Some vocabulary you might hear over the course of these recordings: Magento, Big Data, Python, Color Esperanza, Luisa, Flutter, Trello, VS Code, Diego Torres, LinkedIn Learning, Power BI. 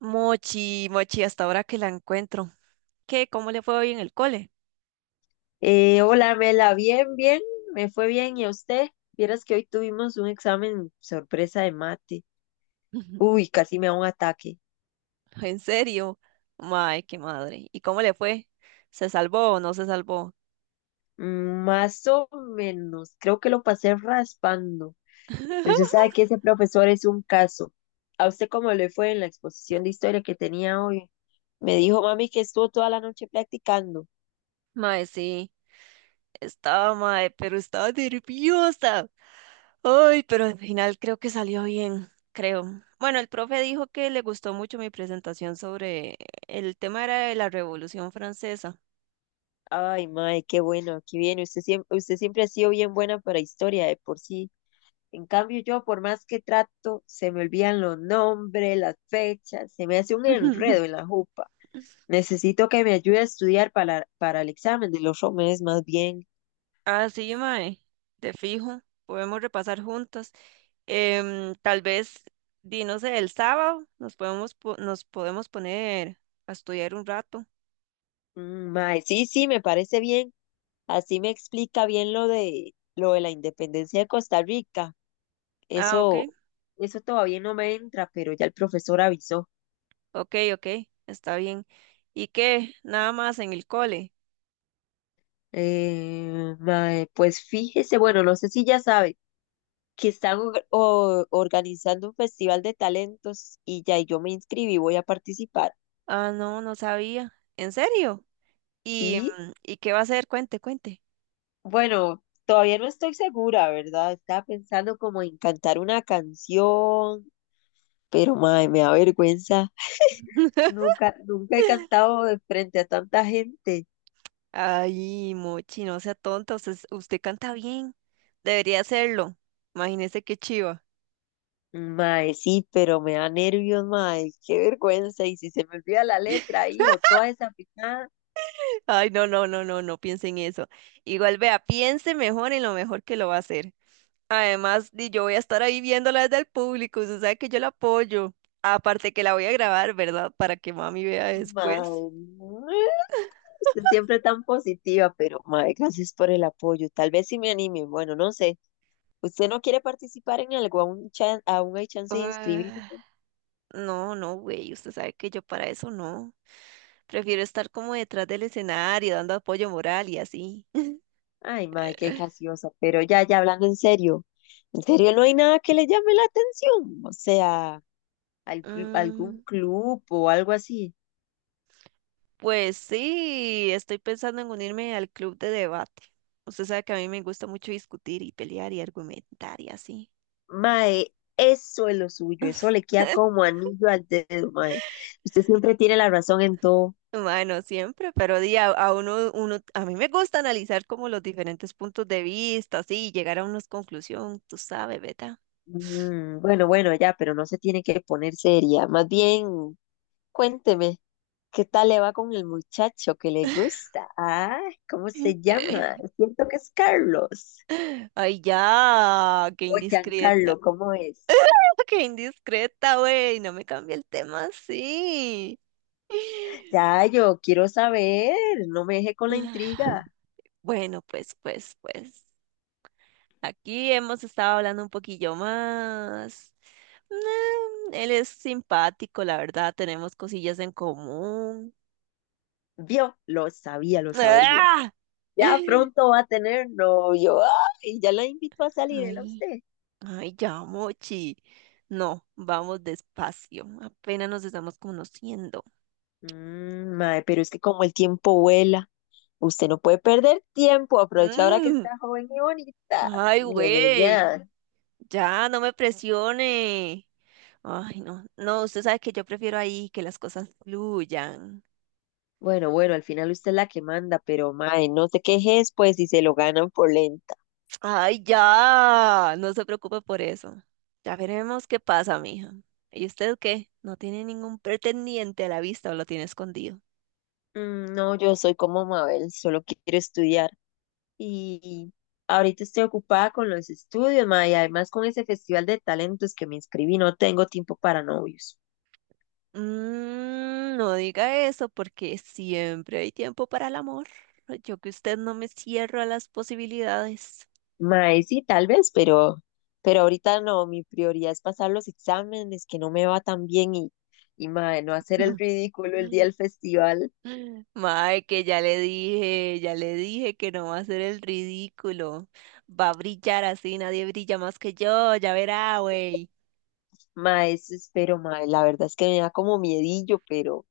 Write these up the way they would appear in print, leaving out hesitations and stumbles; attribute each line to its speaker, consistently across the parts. Speaker 1: Mochi, Mochi, hasta ahora que la encuentro. ¿Qué? ¿Cómo le fue hoy en el cole?
Speaker 2: Hola, Mela, bien, me fue bien. ¿Y a usted? Vieras que hoy tuvimos un examen sorpresa de mate. Uy, casi me da un ataque.
Speaker 1: ¿En serio? Mae, qué madre. ¿Y cómo le fue? ¿Se salvó o no se salvó?
Speaker 2: Más o menos, creo que lo pasé raspando. Pero usted sabe que ese profesor es un caso. ¿A usted cómo le fue en la exposición de historia que tenía hoy? Me dijo mami que estuvo toda la noche practicando.
Speaker 1: Mae, sí, estaba mae, pero estaba nerviosa. Ay, pero al final creo que salió bien, creo. Bueno, el profe dijo que le gustó mucho mi presentación sobre el tema era de la Revolución Francesa.
Speaker 2: Ay, mae, qué bueno, aquí viene. Usted siempre ha sido bien buena para historia de por sí. En cambio, yo, por más que trato, se me olvidan los nombres, las fechas, se me hace un enredo en la jupa. Necesito que me ayude a estudiar para el examen de los meses más bien.
Speaker 1: Ah, sí, mae, te fijo, podemos repasar juntas. Tal vez, di, no sé, el sábado nos podemos, nos podemos poner a estudiar un rato.
Speaker 2: Mm, mae, sí, sí, me parece bien. Así me explica bien lo de la independencia de Costa Rica.
Speaker 1: Ah, ok,
Speaker 2: Eso, eso todavía no me entra, pero ya el profesor avisó.
Speaker 1: ok, ok, está bien. ¿Y qué? Nada más en el cole.
Speaker 2: Mae, pues fíjese, bueno, no sé si ya sabe que están organizando un festival de talentos y yo me inscribí, voy a participar.
Speaker 1: Ah, no, no sabía. ¿En serio? ¿Y,
Speaker 2: Sí,
Speaker 1: y qué va a hacer? Cuente, cuente.
Speaker 2: bueno, todavía no estoy segura, ¿verdad? Estaba pensando como en cantar una canción, pero mae, me da vergüenza. Nunca he cantado de frente a tanta gente.
Speaker 1: Ay, Mochi, no sea tonta, usted, usted canta bien. Debería hacerlo. Imagínese qué chiva.
Speaker 2: Mae, sí, pero me da nervios, mae, qué vergüenza. Y si se me olvida la letra ahí o toda esa picada,
Speaker 1: Ay, no, no, no, no, no piense en eso. Igual vea, piense mejor en lo mejor que lo va a hacer. Además, di, yo voy a estar ahí viéndola desde el público, usted sabe que yo la apoyo. Aparte que la voy a grabar, ¿verdad? Para que mami vea después.
Speaker 2: mae. No. Usted siempre tan positiva, pero madre, gracias por el apoyo. Tal vez sí me anime. Bueno, no sé. ¿Usted no quiere participar en algo? ¿Aún, aún hay chance de inscribirse?
Speaker 1: Ah, no, no, güey, usted sabe que yo para eso no. Prefiero estar como detrás del escenario, dando apoyo moral y así.
Speaker 2: Ay, madre, qué graciosa. Pero ya hablando en serio no hay nada que le llame la atención. O sea, algún
Speaker 1: Mm,
Speaker 2: club o algo así.
Speaker 1: pues sí, estoy pensando en unirme al club de debate. Usted sabe que a mí me gusta mucho discutir y pelear y argumentar y así.
Speaker 2: Mae, eso es lo suyo. Eso le queda como anillo al dedo, mae. Usted siempre tiene la razón en todo.
Speaker 1: Bueno, siempre, pero di, a uno, uno, a mí me gusta analizar como los diferentes puntos de vista, así, y llegar a una conclusión, tú sabes, ¿verdad?
Speaker 2: Bueno, ya, pero no se tiene que poner seria. Más bien, cuénteme. ¿Qué tal le va con el muchacho que le gusta? Ah, ¿cómo se llama? Siento que es Carlos.
Speaker 1: Ay, ya, qué
Speaker 2: O
Speaker 1: indiscreta,
Speaker 2: Giancarlo, ¿cómo es?
Speaker 1: qué indiscreta, güey, no me cambie el tema así.
Speaker 2: Ya, yo quiero saber. No me deje con la intriga.
Speaker 1: Bueno, pues, aquí hemos estado hablando un poquillo más. Mm, él es simpático, la verdad, tenemos cosillas en común.
Speaker 2: Vio, lo sabía, lo sabría.
Speaker 1: ¡Ah!
Speaker 2: Ya pronto va a tener novio. Y ya la invito a salir, ¿era
Speaker 1: Ay,
Speaker 2: usted?
Speaker 1: ya, Mochi. No, vamos despacio. Apenas nos estamos conociendo.
Speaker 2: Mae, pero es que como el tiempo vuela, usted no puede perder tiempo. Aprovecha ahora que
Speaker 1: Mm,
Speaker 2: está joven y bonita.
Speaker 1: ay,
Speaker 2: Ña, Ña,
Speaker 1: güey.
Speaker 2: Ña.
Speaker 1: Ya, no me presione. Ay, no. No, usted sabe que yo prefiero ahí que las cosas fluyan.
Speaker 2: Bueno, al final usted es la que manda, pero mae, no te quejes pues si se lo ganan por lenta.
Speaker 1: Ay, ya. No se preocupe por eso. Ya veremos qué pasa, mija. ¿Y usted qué? ¿No tiene ningún pretendiente a la vista o lo tiene escondido?
Speaker 2: Mm, no, yo soy como Mabel, solo quiero estudiar. Y ahorita estoy ocupada con los estudios, mae, y además con ese festival de talentos que me inscribí, no tengo tiempo para novios.
Speaker 1: Mm, no diga eso porque siempre hay tiempo para el amor. Yo que usted no me cierro a las posibilidades.
Speaker 2: Mae, sí, tal vez, pero ahorita no, mi prioridad es pasar los exámenes, que no me va tan bien y mae, no hacer el ridículo el día del festival.
Speaker 1: Mae, que ya le dije que no va a ser el ridículo. Va a brillar así, nadie brilla más que yo, ya verá, güey.
Speaker 2: Mae, eso espero, mae, la verdad es que me da como miedillo, pero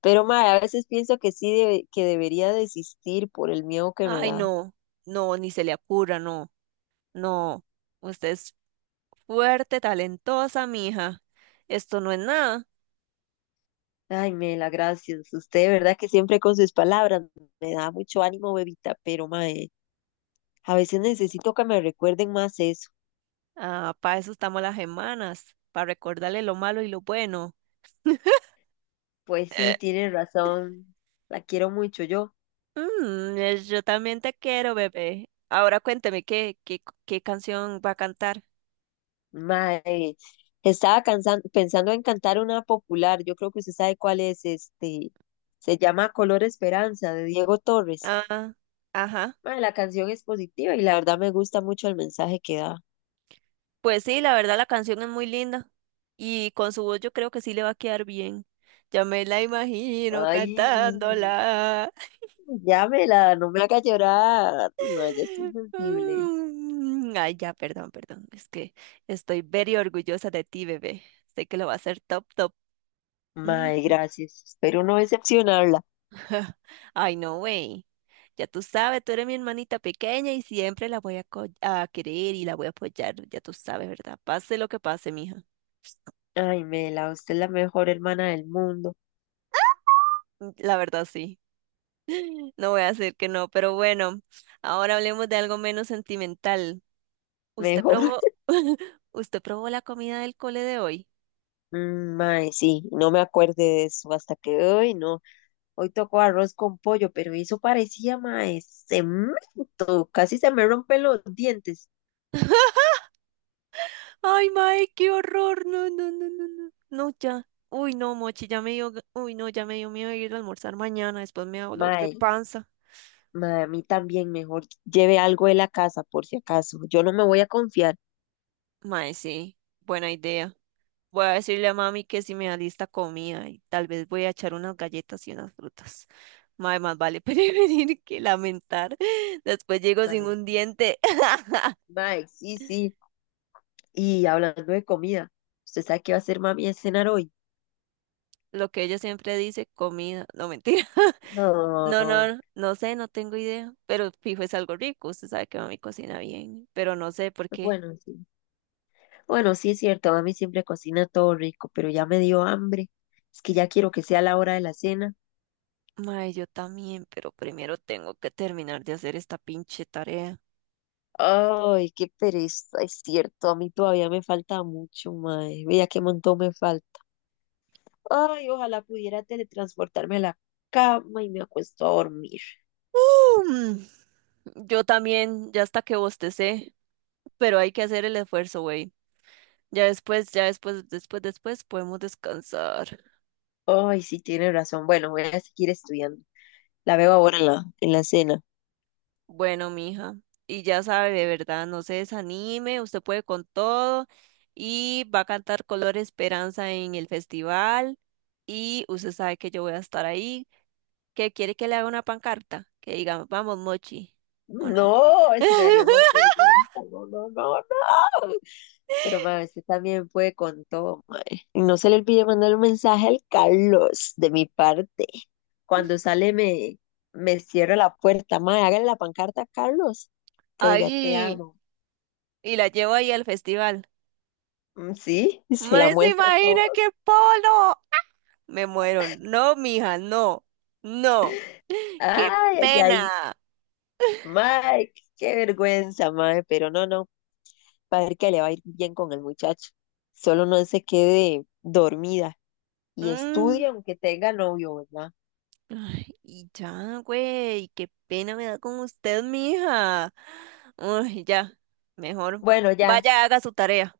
Speaker 2: Pero mae, a veces pienso que sí, que debería desistir por el miedo que me
Speaker 1: Ay,
Speaker 2: da.
Speaker 1: no, no, ni se le ocurra, no, no. Usted es fuerte, talentosa, mija. Esto no es nada.
Speaker 2: Ay, Mela, gracias. Usted, de verdad que siempre con sus palabras me da mucho ánimo, bebita, pero mae, a veces necesito que me recuerden más eso.
Speaker 1: Ah, para eso estamos las hermanas, para recordarle lo malo y lo bueno.
Speaker 2: Pues sí,
Speaker 1: Eh,
Speaker 2: tiene razón. La quiero mucho yo.
Speaker 1: yo también te quiero, bebé. Ahora cuénteme qué canción va a cantar.
Speaker 2: Mae, estaba pensando en cantar una popular. Yo creo que usted sabe cuál es este. Se llama Color Esperanza de Diego Torres.
Speaker 1: Ah, ajá.
Speaker 2: Mae, la canción es positiva y la verdad me gusta mucho el mensaje que da.
Speaker 1: Pues sí, la verdad la canción es muy linda y con su voz yo creo que sí le va a quedar bien. Ya me la imagino
Speaker 2: Ay,
Speaker 1: cantándola.
Speaker 2: llámela, no me haga llorar. Ay, ya estoy sensible.
Speaker 1: Ay, ya, perdón, perdón. Es que estoy very orgullosa de ti, bebé. Sé que lo va a hacer top,
Speaker 2: Mae,
Speaker 1: top.
Speaker 2: gracias. Espero no decepcionarla.
Speaker 1: Ay, no, güey. Ya tú sabes, tú eres mi hermanita pequeña y siempre la voy a, a querer y la voy a apoyar. Ya tú sabes, ¿verdad? Pase lo que pase, mija.
Speaker 2: Ay, Mela, usted es la mejor hermana del mundo.
Speaker 1: La verdad, sí. No voy a hacer que no, pero bueno, ahora hablemos de algo menos sentimental. ¿Usted
Speaker 2: Mejor.
Speaker 1: probó, usted probó la comida del cole de hoy?
Speaker 2: Mm, mae, sí, no me acuerde de eso hasta que hoy no. Hoy tocó arroz con pollo, pero eso parecía, mae, cemento. Casi se me rompen los dientes.
Speaker 1: Ay, mae, qué horror. No, no, no, no, no. No, ya. Uy, no, Mochi, ya me dio, uy, no, ya me dio miedo ir a almorzar mañana, después me da dolor de
Speaker 2: Mae,
Speaker 1: panza.
Speaker 2: mae, a mí también mejor lleve algo de la casa por si acaso. Yo no me voy a confiar.
Speaker 1: Mae, sí, buena idea. Voy a decirle a mami que si me da lista comida y tal vez voy a echar unas galletas y unas frutas. Mae, más vale prevenir que lamentar. Después llego sin
Speaker 2: Mae,
Speaker 1: un
Speaker 2: sí,
Speaker 1: diente.
Speaker 2: mae, sí. Y hablando de comida, ¿usted sabe qué va a hacer mami de cenar hoy?
Speaker 1: Lo que ella siempre dice, comida. No, mentira. No,
Speaker 2: No,
Speaker 1: no, no sé, no tengo idea. Pero fijo es algo rico. Usted sabe que mami cocina bien. Pero no sé por qué.
Speaker 2: bueno, sí. Bueno, sí es cierto, mami siempre cocina todo rico, pero ya me dio hambre. Es que ya quiero que sea la hora de la cena.
Speaker 1: Mae, yo también, pero primero tengo que terminar de hacer esta pinche tarea.
Speaker 2: Ay, qué pereza, es cierto, a mí todavía me falta mucho, mae. Vea qué montón me falta. Ay, ojalá pudiera teletransportarme a la cama y me acuesto a dormir.
Speaker 1: Mm, yo también, ya hasta que bostecé, pero hay que hacer el esfuerzo, güey. Ya después, después podemos descansar.
Speaker 2: Ay, sí, tiene razón. Bueno, voy a seguir estudiando. La veo ahora en la cena.
Speaker 1: Bueno, mija, y ya sabe, de verdad, no se desanime, usted puede con todo y va a cantar Color Esperanza en el festival y usted sabe que yo voy a estar ahí. ¿Qué quiere que le haga una pancarta? Que diga, vamos, Mochi, ¿o no?
Speaker 2: No, eso me daría más vergüenza. No, no, no, no. Pero ma, usted también puede con todo, mae. Y no se le olvide mandar un mensaje al Carlos de mi parte. Cuando sale me, me cierra la puerta, mae. Hágale la pancarta a Carlos. Que diga, te
Speaker 1: Ay,
Speaker 2: amo.
Speaker 1: y la llevo ahí al festival.
Speaker 2: Mm, sí, y se la
Speaker 1: ¿Me se
Speaker 2: muestra a
Speaker 1: imagina qué
Speaker 2: todos.
Speaker 1: polo? Me muero. No, mija, no, no. ¡Qué
Speaker 2: Ay, ay, ay.
Speaker 1: pena!
Speaker 2: Mae, qué vergüenza, mae. Pero no, no. Va a ver que le va a ir bien con el muchacho. Solo no se quede dormida. Y
Speaker 1: Mm,
Speaker 2: estudia aunque tenga novio, ¿verdad?
Speaker 1: ay, y ya, güey, qué pena me da con usted, mija. Uy, ya, mejor
Speaker 2: Bueno, ya,
Speaker 1: vaya, haga su tarea.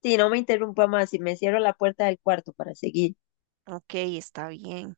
Speaker 2: si no me interrumpa más y me cierro la puerta del cuarto para seguir.
Speaker 1: Ok, está bien.